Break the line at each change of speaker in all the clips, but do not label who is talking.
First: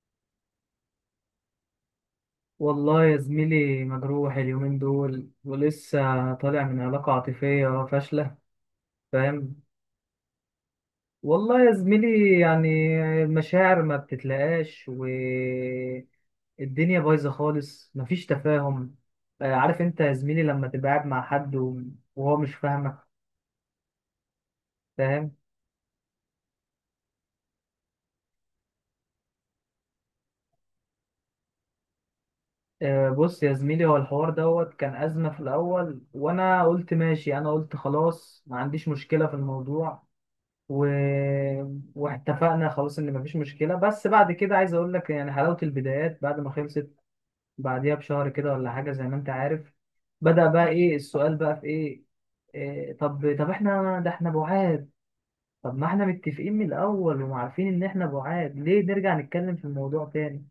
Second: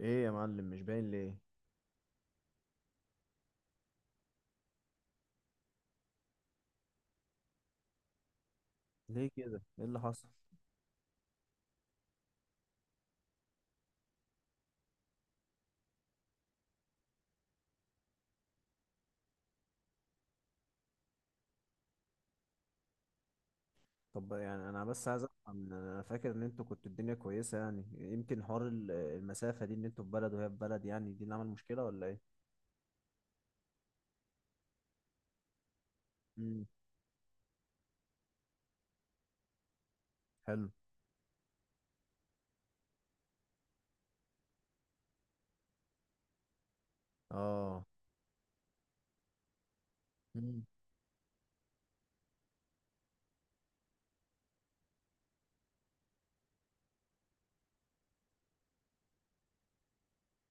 ايه يا معلم، مش باين ليه؟
والله يا زميلي، مجروح اليومين دول ولسه طالع من علاقة عاطفية فاشلة.
ليه
فاهم.
كده؟ ايه اللي حصل؟
والله يا زميلي يعني المشاعر ما بتتلاقاش والدنيا بايظة خالص، مفيش تفاهم. آه، عارف انت يا زميلي لما تبقى قاعد مع حد وهو مش فاهمك.
طب يعني انا بس عايز
فاهم.
افهم. انا فاكر ان انتوا كنتوا الدنيا كويسه، يعني يمكن حوار المسافه دي، ان انتوا في بلد وهي في بلد، يعني دي اللي عمل مشكله ولا ايه؟
آه، بص يا زميلي، هو الحوار دوت كان أزمة في الأول، وأنا
امم.
قلت ماشي، أنا قلت خلاص ما عنديش مشكلة في الموضوع.
حلو.
و... واتفقنا خلاص ان مفيش مشكله، بس بعد كده عايز اقول لك يعني حلاوه البدايات بعد ما خلصت،
اه.
بعديها بشهر كده ولا حاجه زي ما انت عارف. بدأ
امم،
بقى، ايه السؤال بقى، في ايه؟ إيه، طب احنا ده احنا بعاد. طب ما احنا متفقين من الاول وعارفين ان احنا بعاد، ليه نرجع نتكلم في الموضوع تاني؟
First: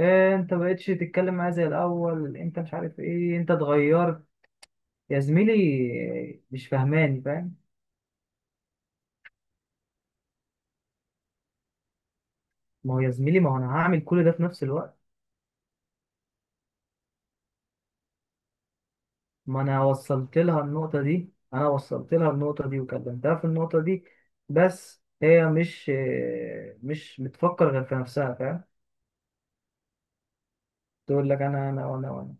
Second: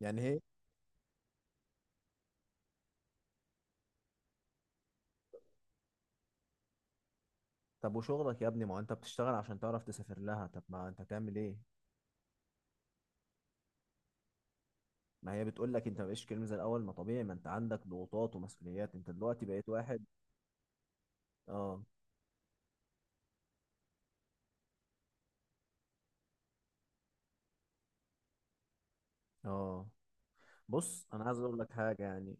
يعني هي.
انت بقيتش تتكلم معايا زي الاول، انت مش عارف ايه، انت اتغيرت. يا زميلي إيه، مش فاهماني، فاهم.
طب وشغلك يا ابني؟ ما هو انت بتشتغل عشان تعرف تسافر لها، طب ما انت تعمل ايه؟
ما هو يا زميلي، ما هو انا هعمل كل ده في نفس الوقت.
ما هي بتقول لك انت مبقاش كلمه زي الاول. ما طبيعي، ما انت عندك ضغوطات ومسؤوليات، انت دلوقتي
ما
بقيت
انا
واحد.
وصلت لها النقطة دي، انا
اه.
وصلت لها النقطة دي وكلمتها في النقطة دي. بس هي مش بتفكر غير في نفسها، فاهم.
اه، بص انا
تقول
عايز
لك
اقول
انا
لك
انا
حاجه،
وانا
يعني
وانا.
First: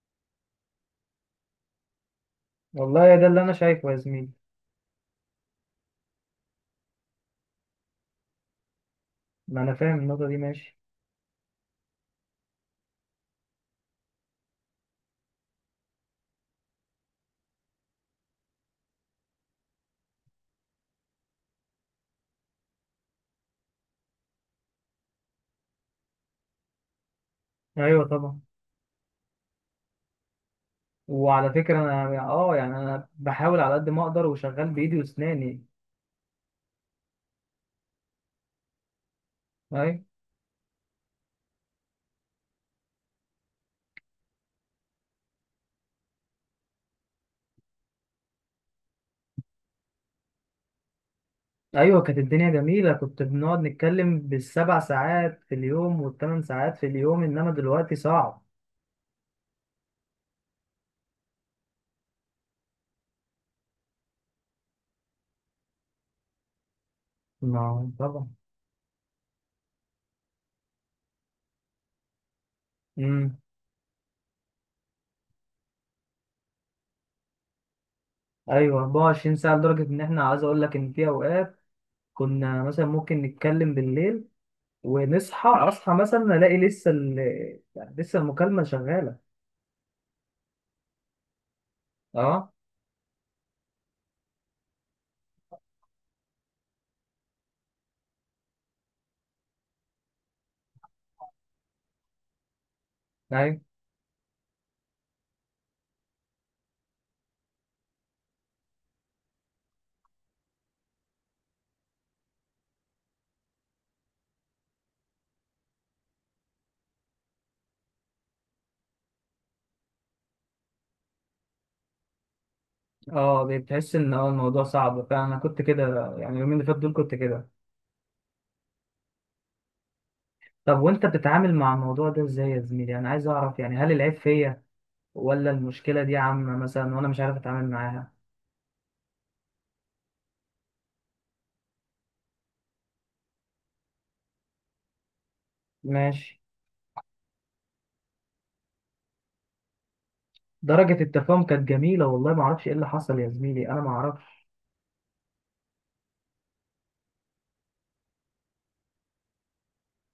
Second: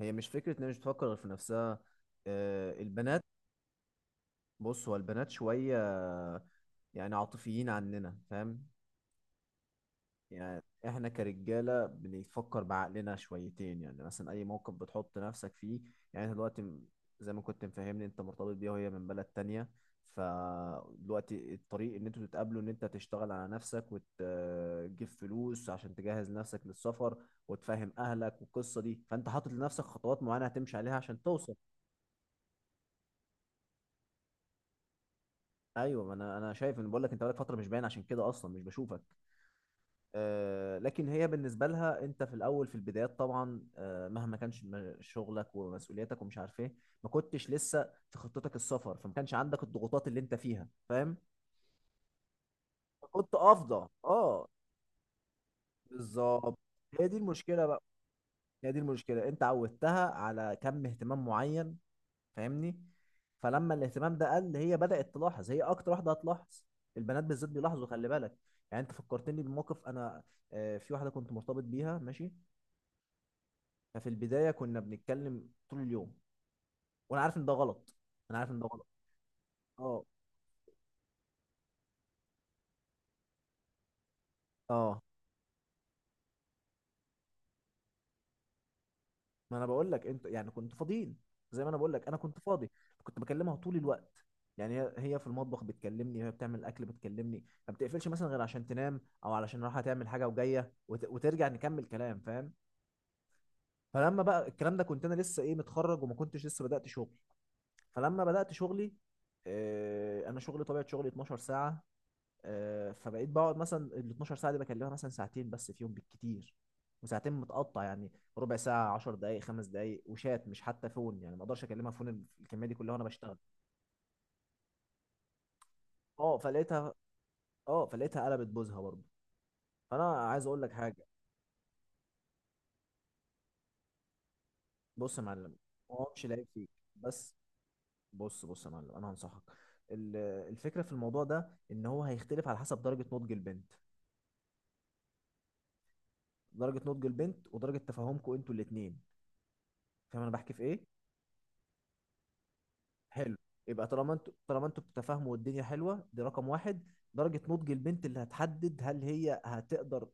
هي مش فكره ان هي مش بتفكر غير في نفسها. آه،
والله
البنات.
ده اللي انا شايفه يا زميلي.
بص، هو البنات شويه يعني عاطفيين عننا، فاهم؟
ما انا فاهم النقطة دي،
يعني
ماشي.
احنا كرجاله بنفكر بعقلنا شويتين. يعني مثلا اي موقف بتحط نفسك فيه، يعني انت دلوقتي زي ما كنت مفهمني، انت مرتبط بيها وهي من بلد تانية. فدلوقتي الطريق ان انتوا تتقابلوا، ان انت تشتغل على نفسك وتجيب فلوس عشان تجهز نفسك للسفر وتفهم
ايوه طبعا.
اهلك والقصه دي، فانت حاطط لنفسك خطوات معينه هتمشي عليها عشان
وعلى
توصل.
فكرة انا اه يعني انا بحاول على قد ما اقدر وشغال بايدي واسناني.
ايوه، ما انا شايف، ان بقول لك انت بقالك فتره مش باين، عشان كده اصلا مش بشوفك.
ايوه.
آه، لكن هي بالنسبة لها انت في الاول، في البدايات طبعا، آه، مهما كانش شغلك ومسؤولياتك ومش عارف ايه، ما كنتش لسه في خطتك السفر، فما كانش عندك الضغوطات اللي انت فيها، فاهم؟
ايوه، كانت الدنيا جميلة، كنت
كنت
بنقعد
افضى.
نتكلم
اه،
بالسبع ساعات في اليوم والثمان
بالظبط.
ساعات في
هي دي
اليوم، انما
المشكلة بقى،
دلوقتي صعب.
هي دي المشكلة، انت عودتها على كم اهتمام معين، فاهمني؟ فلما الاهتمام ده قل، هي بدأت تلاحظ. هي اكتر واحدة هتلاحظ، البنات بالذات بيلاحظوا،
ما
خلي
طبعا.
بالك. يعني انت فكرتني بموقف انا، آه، في واحدة كنت مرتبط بيها، ماشي.
مم.
ففي البدايه كنا بنتكلم طول اليوم، وانا عارف ان ده غلط، انا عارف ان ده
ايوه
غلط.
24 ساعه، لدرجه ان
اه.
احنا عايز اقول لك ان في اوقات كنا مثلا ممكن نتكلم بالليل
اه،
ونصحى مثلا الاقي يعني لسه المكالمه شغاله.
ما انا بقول لك انت، يعني كنت فاضيين. زي ما انا بقول لك، انا كنت
اه.
فاضي. كنت بكلمها طول الوقت. يعني هي في المطبخ بتكلمني، وهي بتعمل الاكل بتكلمني، ما بتقفلش مثلا غير عشان تنام، او علشان رايحه تعمل حاجه وجايه، وترجع نكمل كلام، فاهم؟
ايوه.
فلما بقى الكلام ده، كنت انا لسه ايه، متخرج، وما كنتش لسه بدات شغل. فلما بدات شغلي، آه، انا شغلي، طبيعه شغلي 12 ساعه. آه، فبقيت بقعد مثلا ال 12 ساعه دي بكلمها مثلا ساعتين بس فيهم بالكتير، وساعتين متقطع يعني، ربع ساعه، 10 دقائق، 5 دقائق، وشات مش حتى فون، يعني ما اقدرش اكلمها فون الكميه دي كلها وانا بشتغل.
اه بتحس ان اه الموضوع صعب فعلا. انا كنت كده، يعني
اه
اليومين اللي فاتوا دول
فلقيتها
كنت كده.
اه فلقيتها قلبت بوزها برضه. فانا عايز اقول لك
طب
حاجه.
وانت بتتعامل مع الموضوع ده ازاي يا زميلي؟ انا عايز اعرف يعني هل العيب فيا
بص يا
ولا
معلم،
المشكله
هو
دي
مش لاقيك
عامه
فيك،
مثلا وانا مش
بس.
عارف اتعامل معاها.
بص بص يا معلم، انا هنصحك. ال- الفكره في الموضوع ده، ان هو هيختلف على حسب درجه نضج البنت.
ماشي.
درجه نضج البنت ودرجه تفاهمكم انتوا الاثنين، فاهم انا بحكي في ايه؟
درجه التفاهم كانت جميله والله، ما اعرفش ايه اللي حصل يا
حلو.
زميلي، انا
يبقى
ما
طالما
اعرفش.
انتوا طالما انتوا بتتفاهموا والدنيا حلوه، دي رقم واحد. درجه نضج البنت اللي هتحدد هل هي هتقدر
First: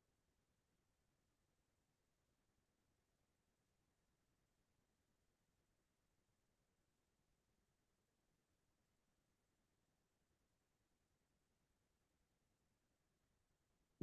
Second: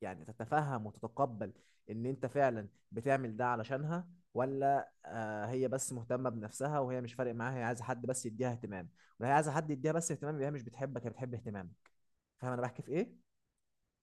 يعني تتفهم وتتقبل ان انت فعلا بتعمل ده علشانها، ولا آه، هي بس مهتمه بنفسها وهي مش فارق معاها، هي عايزه حد بس يديها اهتمام. ولا هي عايزه حد يديها بس اهتمام، يبقى هي مش بتحبك، هي بتحب اهتمامك. فاهم انا بحكي في ايه؟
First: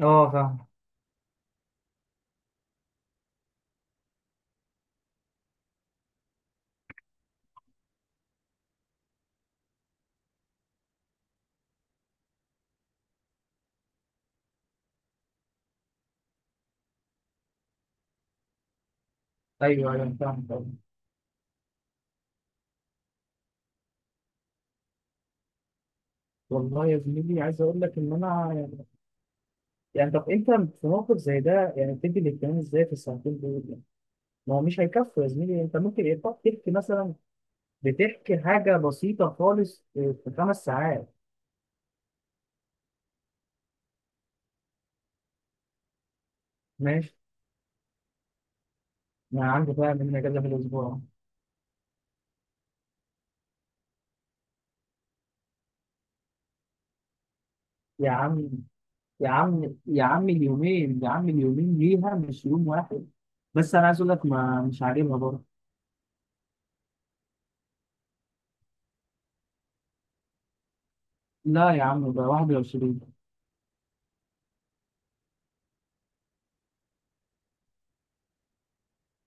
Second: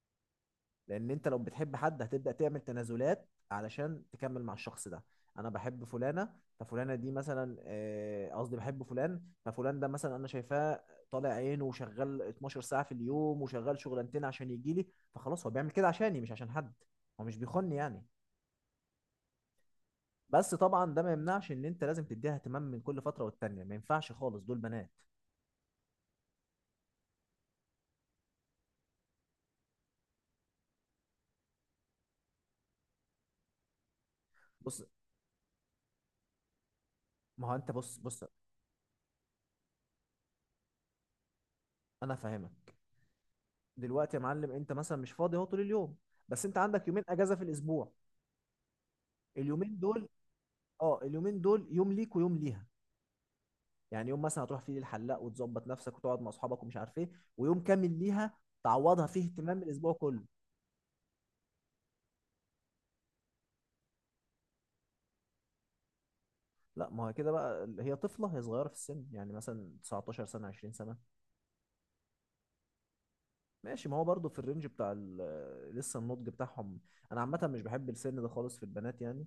اه فاهم.
لان انت لو بتحب حد، هتبدا تعمل تنازلات علشان تكمل مع الشخص ده. انا بحب فلانه، ففلانه دي مثلا، آه، قصدي بحب فلان، ففلان ده مثلا انا شايفاه طالع عينه، وشغال 12 ساعه في اليوم، وشغال شغلانتين عشان يجي لي، فخلاص هو بيعمل كده عشاني، مش عشان حد، هو مش بيخوني يعني.
ايوه ايوه فاهم.
بس طبعا ده ما يمنعش ان انت لازم تديها اهتمام من كل فتره والتانيه، ما ينفعش خالص، دول بنات.
والله يا زميلي عايز اقول لك ان انا يعني، يعني طب انت في موقف زي ده يعني بتدي الاهتمام ازاي في الساعتين دول يعني؟ ما هو مش
بص،
هيكفوا يا زميلي، انت ممكن يبقى تحكي مثلا،
ما هو انت بص بص
بتحكي حاجه بسيطه خالص في 5 ساعات.
انا فاهمك. دلوقتي يا معلم، انت مثلا مش فاضي اهو طول اليوم، بس انت عندك يومين
ماشي.
اجازه في الاسبوع.
ما عندي
اليومين
بقى
دول،
من اجازه في
اه،
الاسبوع.
اليومين دول يوم ليك ويوم ليها. يعني يوم مثلا هتروح فيه للحلاق وتظبط نفسك وتقعد مع اصحابك ومش عارف ايه، ويوم كامل
يا
ليها
عم
تعوضها فيه اهتمام الاسبوع
يا
كله.
عم اليومين، يا عم اليومين ليها مش يوم واحد. بس انا عايز اقول لك ما مش عاجبها برضه.
لا، ما هو كده بقى، هي طفله، هي صغيره في السن، يعني مثلا 19 سنه، 20 سنه.
لا يا عم ده 21.
ماشي، ما هو برضه في الرينج بتاع لسه النضج بتاعهم. انا عامه مش بحب السن ده خالص في البنات، يعني.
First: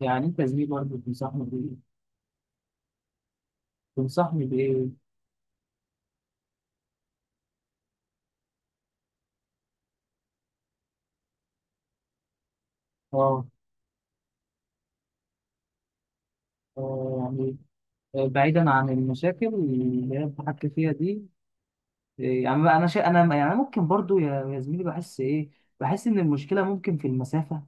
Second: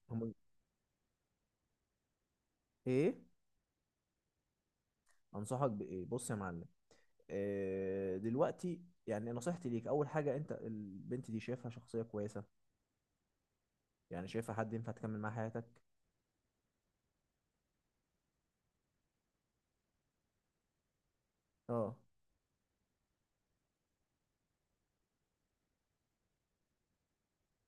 يعني
هم.
انت يا زميلي برضه بتنصحني بايه؟
ايه.
تنصحني بايه؟
انصحك بايه؟ بص يا معلم، إيه دلوقتي. يعني نصيحتي ليك، اول حاجه انت البنت دي شايفها شخصيه كويسه،
اه.
يعني شايفها حد ينفع تكمل معاه حياتك.
آه، يعني بعيدا عن المشاكل اللي هي بتحكي فيها دي.
اه.
إيه، يعني بقى انا يعني، أنا ممكن برضو يا زميلي بحس ايه، بحس ان المشكله ممكن في المسافه.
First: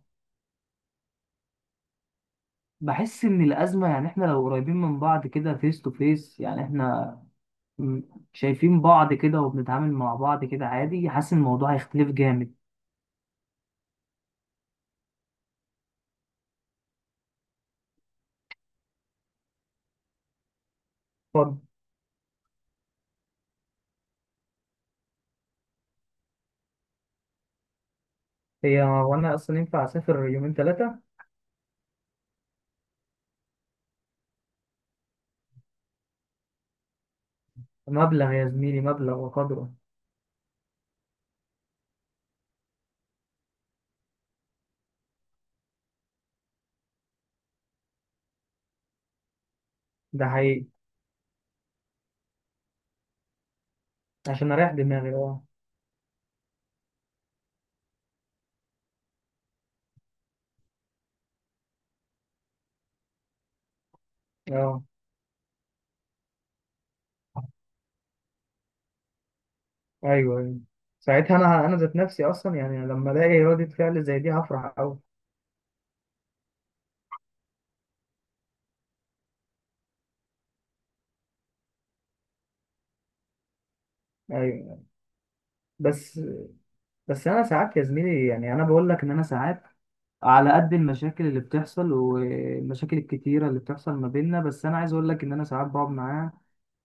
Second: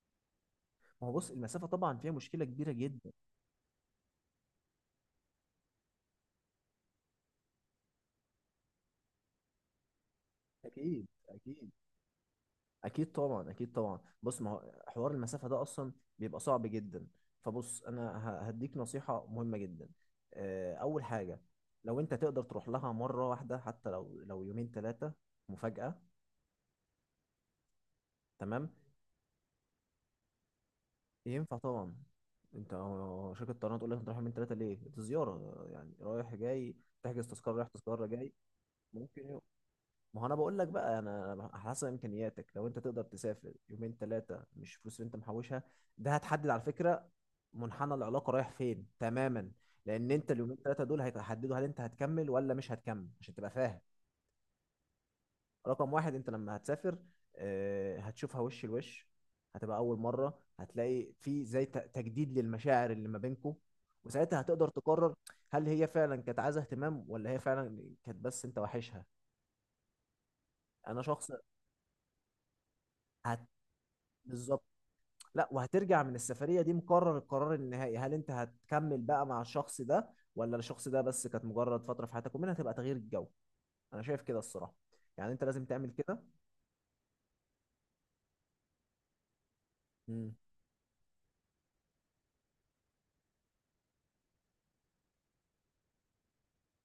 ما هو بص، المسافة طبعا فيها مشكلة كبيرة جدا.
بحس ان الازمه يعني احنا لو قريبين من بعض كده فيس تو فيس، يعني احنا م- شايفين بعض كده وبنتعامل مع بعض كده
اكيد
عادي، حاسس ان
اكيد.
الموضوع هيختلف جامد.
اكيد طبعا، اكيد طبعا. بص، ما هو حوار المسافة ده اصلا بيبقى صعب جدا. فبص انا هديك نصيحة مهمة جدا. آه، اول حاجة،
اتفضل.
لو انت تقدر تروح لها مرة واحدة، حتى لو يومين ثلاثة، مفاجأة، تمام.
هي وانا اصلا ينفع اسافر يومين 3؟
ينفع طبعا. انت هو شركة طيران تقول لك انت رايح يومين ثلاثة ليه؟ دي زيارة، يعني رايح جاي، تحجز تذكرة رايح تذكرة
مبلغ
جاي.
يا زميلي، مبلغ
ممكن.
وقدره.
ما هو انا بقول لك بقى، انا على حسب امكانياتك، لو انت تقدر تسافر يومين ثلاثه، مش فلوس اللي انت محوشها، ده هتحدد على فكره منحنى العلاقه رايح فين تماما. لان
ده
انت اليومين
حقيقي،
ثلاثه دول هيحددوا هل انت هتكمل ولا مش هتكمل، عشان تبقى فاهم.
عشان اريح دماغي اه.
رقم واحد، انت لما هتسافر، آه، هتشوفها وش لوش، هتبقى اول مره هتلاقي في زي تجديد للمشاعر اللي ما بينكم، وساعتها هتقدر
اه.
تقرر هل هي فعلا كانت عايزه اهتمام، ولا هي فعلا كانت بس انت واحشها.
ايوه ايوه.
انا شخص
ساعتها انا ذات نفسي اصلا يعني لما الاقي
هت...
ردة فعل زي دي
بالظبط.
هفرح قوي.
لا، وهترجع من السفرية دي مقرر القرار النهائي، هل انت هتكمل بقى مع الشخص ده، ولا الشخص ده بس كانت مجرد فترة في حياتك ومنها تبقى تغيير الجو. انا شايف كده الصراحة،
ايوه.
يعني انت لازم تعمل
بس،
كده.
انا ساعات يا زميلي، يعني انا بقول لك ان انا ساعات،
مم.
على قد المشاكل اللي بتحصل والمشاكل الكتيرة اللي بتحصل ما بيننا، بس انا عايز اقول لك ان انا ساعات بقعد معاها،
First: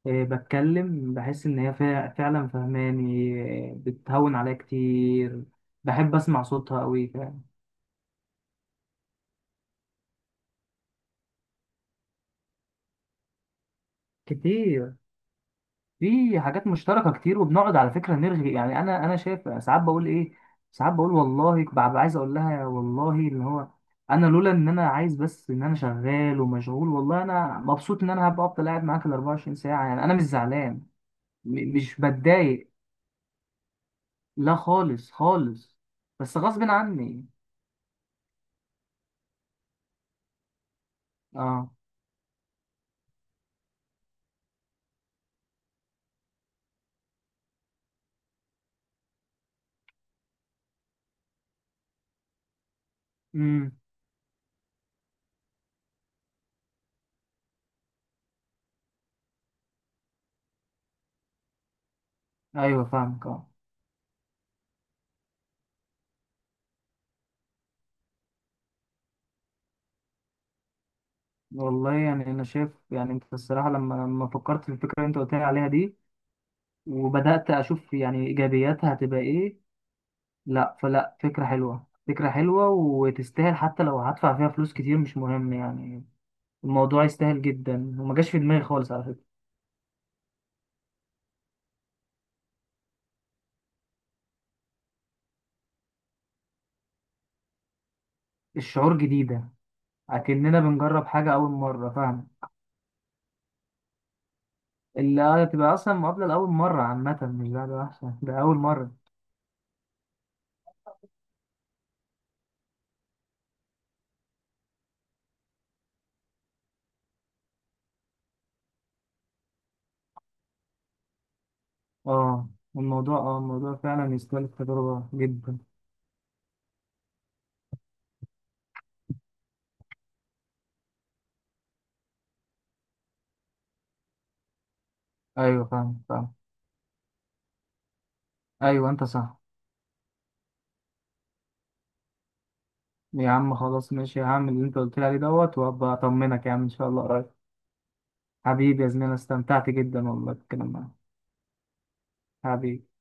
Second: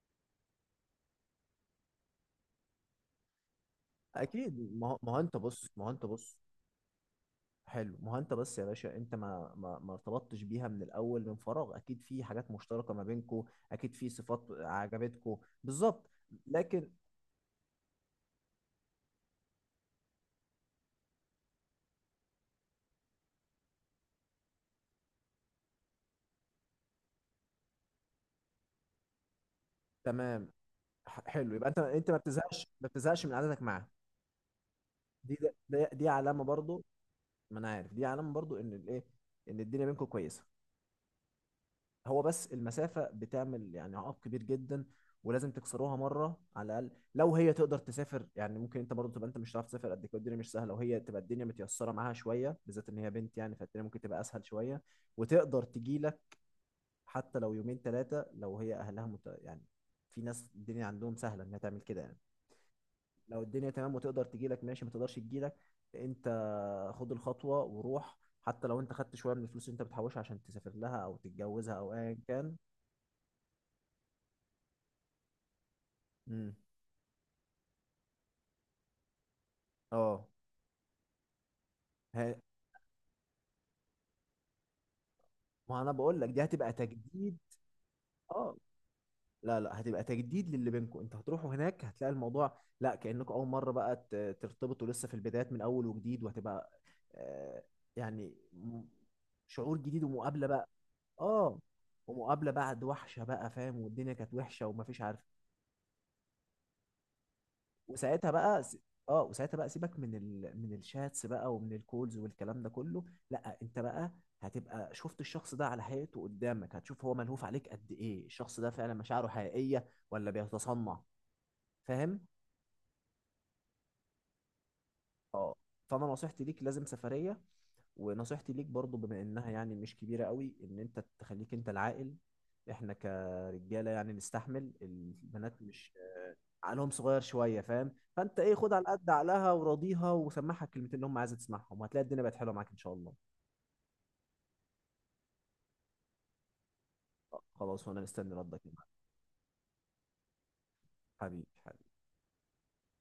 آه، بتكلم بحس ان هي فعلا فهماني. آه، بتهون عليا
اكيد، ما هو ما هو انت
كتير.
بص ما هو انت
بحب
بص.
اسمع صوتها قوي فعلا.
حلو، ما هو انت بس يا باشا، انت ما ارتبطتش بيها من الاول من فراغ، اكيد في حاجات مشتركة ما بينكو، اكيد في صفات
كتير.
عجبتكو. بالظبط.
في حاجات
لكن
مشتركة كتير، وبنقعد على فكرة نرغي، يعني أنا شايف ساعات بقول إيه. ساعات بقول والله ببقى عايز أقول لها يا والله اللي هو، أنا لولا إن أنا عايز بس إن أنا شغال ومشغول، والله أنا مبسوط إن أنا هبقى أفضل قاعد معاك ال 24 ساعة، يعني أنا مش
تمام.
زعلان.
حلو، يبقى انت
مش
انت ما بتزهقش،
بتضايق،
ما بتزهقش من قعدتك معاه.
لا خالص
دي
خالص،
دي
بس
علامة
غصب
برضو.
عني.
ما انا عارف دي علامه برضو، ان الايه، ان الدنيا بينكم كويسه.
أه.
هو بس المسافه بتعمل يعني عائق كبير جدا، ولازم تكسروها مره على الاقل. لو هي تقدر تسافر، يعني ممكن، انت برضو تبقى انت مش هتعرف تسافر قد كده، الدنيا مش سهله، وهي تبقى الدنيا متيسره معاها شويه، بالذات ان هي بنت يعني،
أمم.
فالدنيا ممكن تبقى اسهل شويه، وتقدر تجي لك. حتى لو يومين ثلاثه، لو هي اهلها يعني، في ناس الدنيا عندهم سهله انها تعمل كده يعني.
أيوه فاهمك
لو
أه.
الدنيا تمام وتقدر تجي لك، ماشي. ما تقدرش تجي لك انت، خد الخطوة وروح، حتى لو انت خدت شوية من الفلوس اللي انت بتحوشها، عشان تسافر لها او تتجوزها او
والله
ايا
يعني أنا
كان.
شايف، يعني أنت الصراحة لما فكرت في الفكرة اللي أنت قلت لي عليها دي،
امم.
وبدأت أشوف يعني إيجابياتها هتبقى إيه.
اه.
لا فكرة حلوة، فكرة
ه-
حلوة، وتستاهل حتى لو هدفع فيها فلوس كتير مش مهم
ما انا
يعني.
بقول لك، دي هتبقى
الموضوع
تجديد.
يستاهل جدا، وما جاش في
اه،
دماغي خالص على فكرة.
لا لا، هتبقى تجديد للي بينكم، انت هتروحوا هناك هتلاقي الموضوع لا، كأنكم اول مرة بقى ترتبطوا لسه في البدايات، من اول وجديد، وهتبقى آه، يعني
الشعور جديدة،
شعور جديد ومقابلة
أكننا
بقى.
بنجرب حاجة أول
اه،
مرة، فاهم.
ومقابلة بعد وحشة بقى، فاهم؟ والدنيا كانت وحشة ومفيش عارف.
اللي هتبقى أصلا مقابلة لأول مرة عامة، مش ده أحسن،
وساعتها
ده أول
بقى س-
مرة.
اه وساعتها بقى سيبك من من الشاتس بقى ومن الكولز والكلام ده كله. لا، انت بقى هتبقى شفت الشخص ده على حقيقته قدامك، هتشوف هو ملهوف عليك قد ايه، الشخص ده فعلا مشاعره حقيقية ولا بيتصنع، فاهم؟
اه الموضوع اه الموضوع فعلا يستاهل التجربة
اه.
جدا.
فانا نصيحتي ليك لازم سفرية، ونصيحتي ليك برضو، بما انها يعني مش كبيرة قوي، ان انت تخليك انت العاقل. احنا كرجالة يعني نستحمل البنات،
أيوة
مش
فاهم فاهم.
عقلهم صغير شويه، فاهم؟ فانت ايه، خد على
أيوة أنت
قد
صح.
عقلها وراضيها وسمعها الكلمتين اللي هم عايزه تسمعهم، وهتلاقي الدنيا بقت حلوه معاك ان شاء الله.
يا عم خلاص ماشي، هعمل اللي أنت قلت لي عليه دوت وأبقى أطمنك يا عم إن شاء الله قريب.
خلاص، وانا مستني ردك يا
حبيبي يا
معلم.
زميلي، أنا استمتعت جدا والله بالكلام معاك.
حبيبي حبيبي.
حبيبي.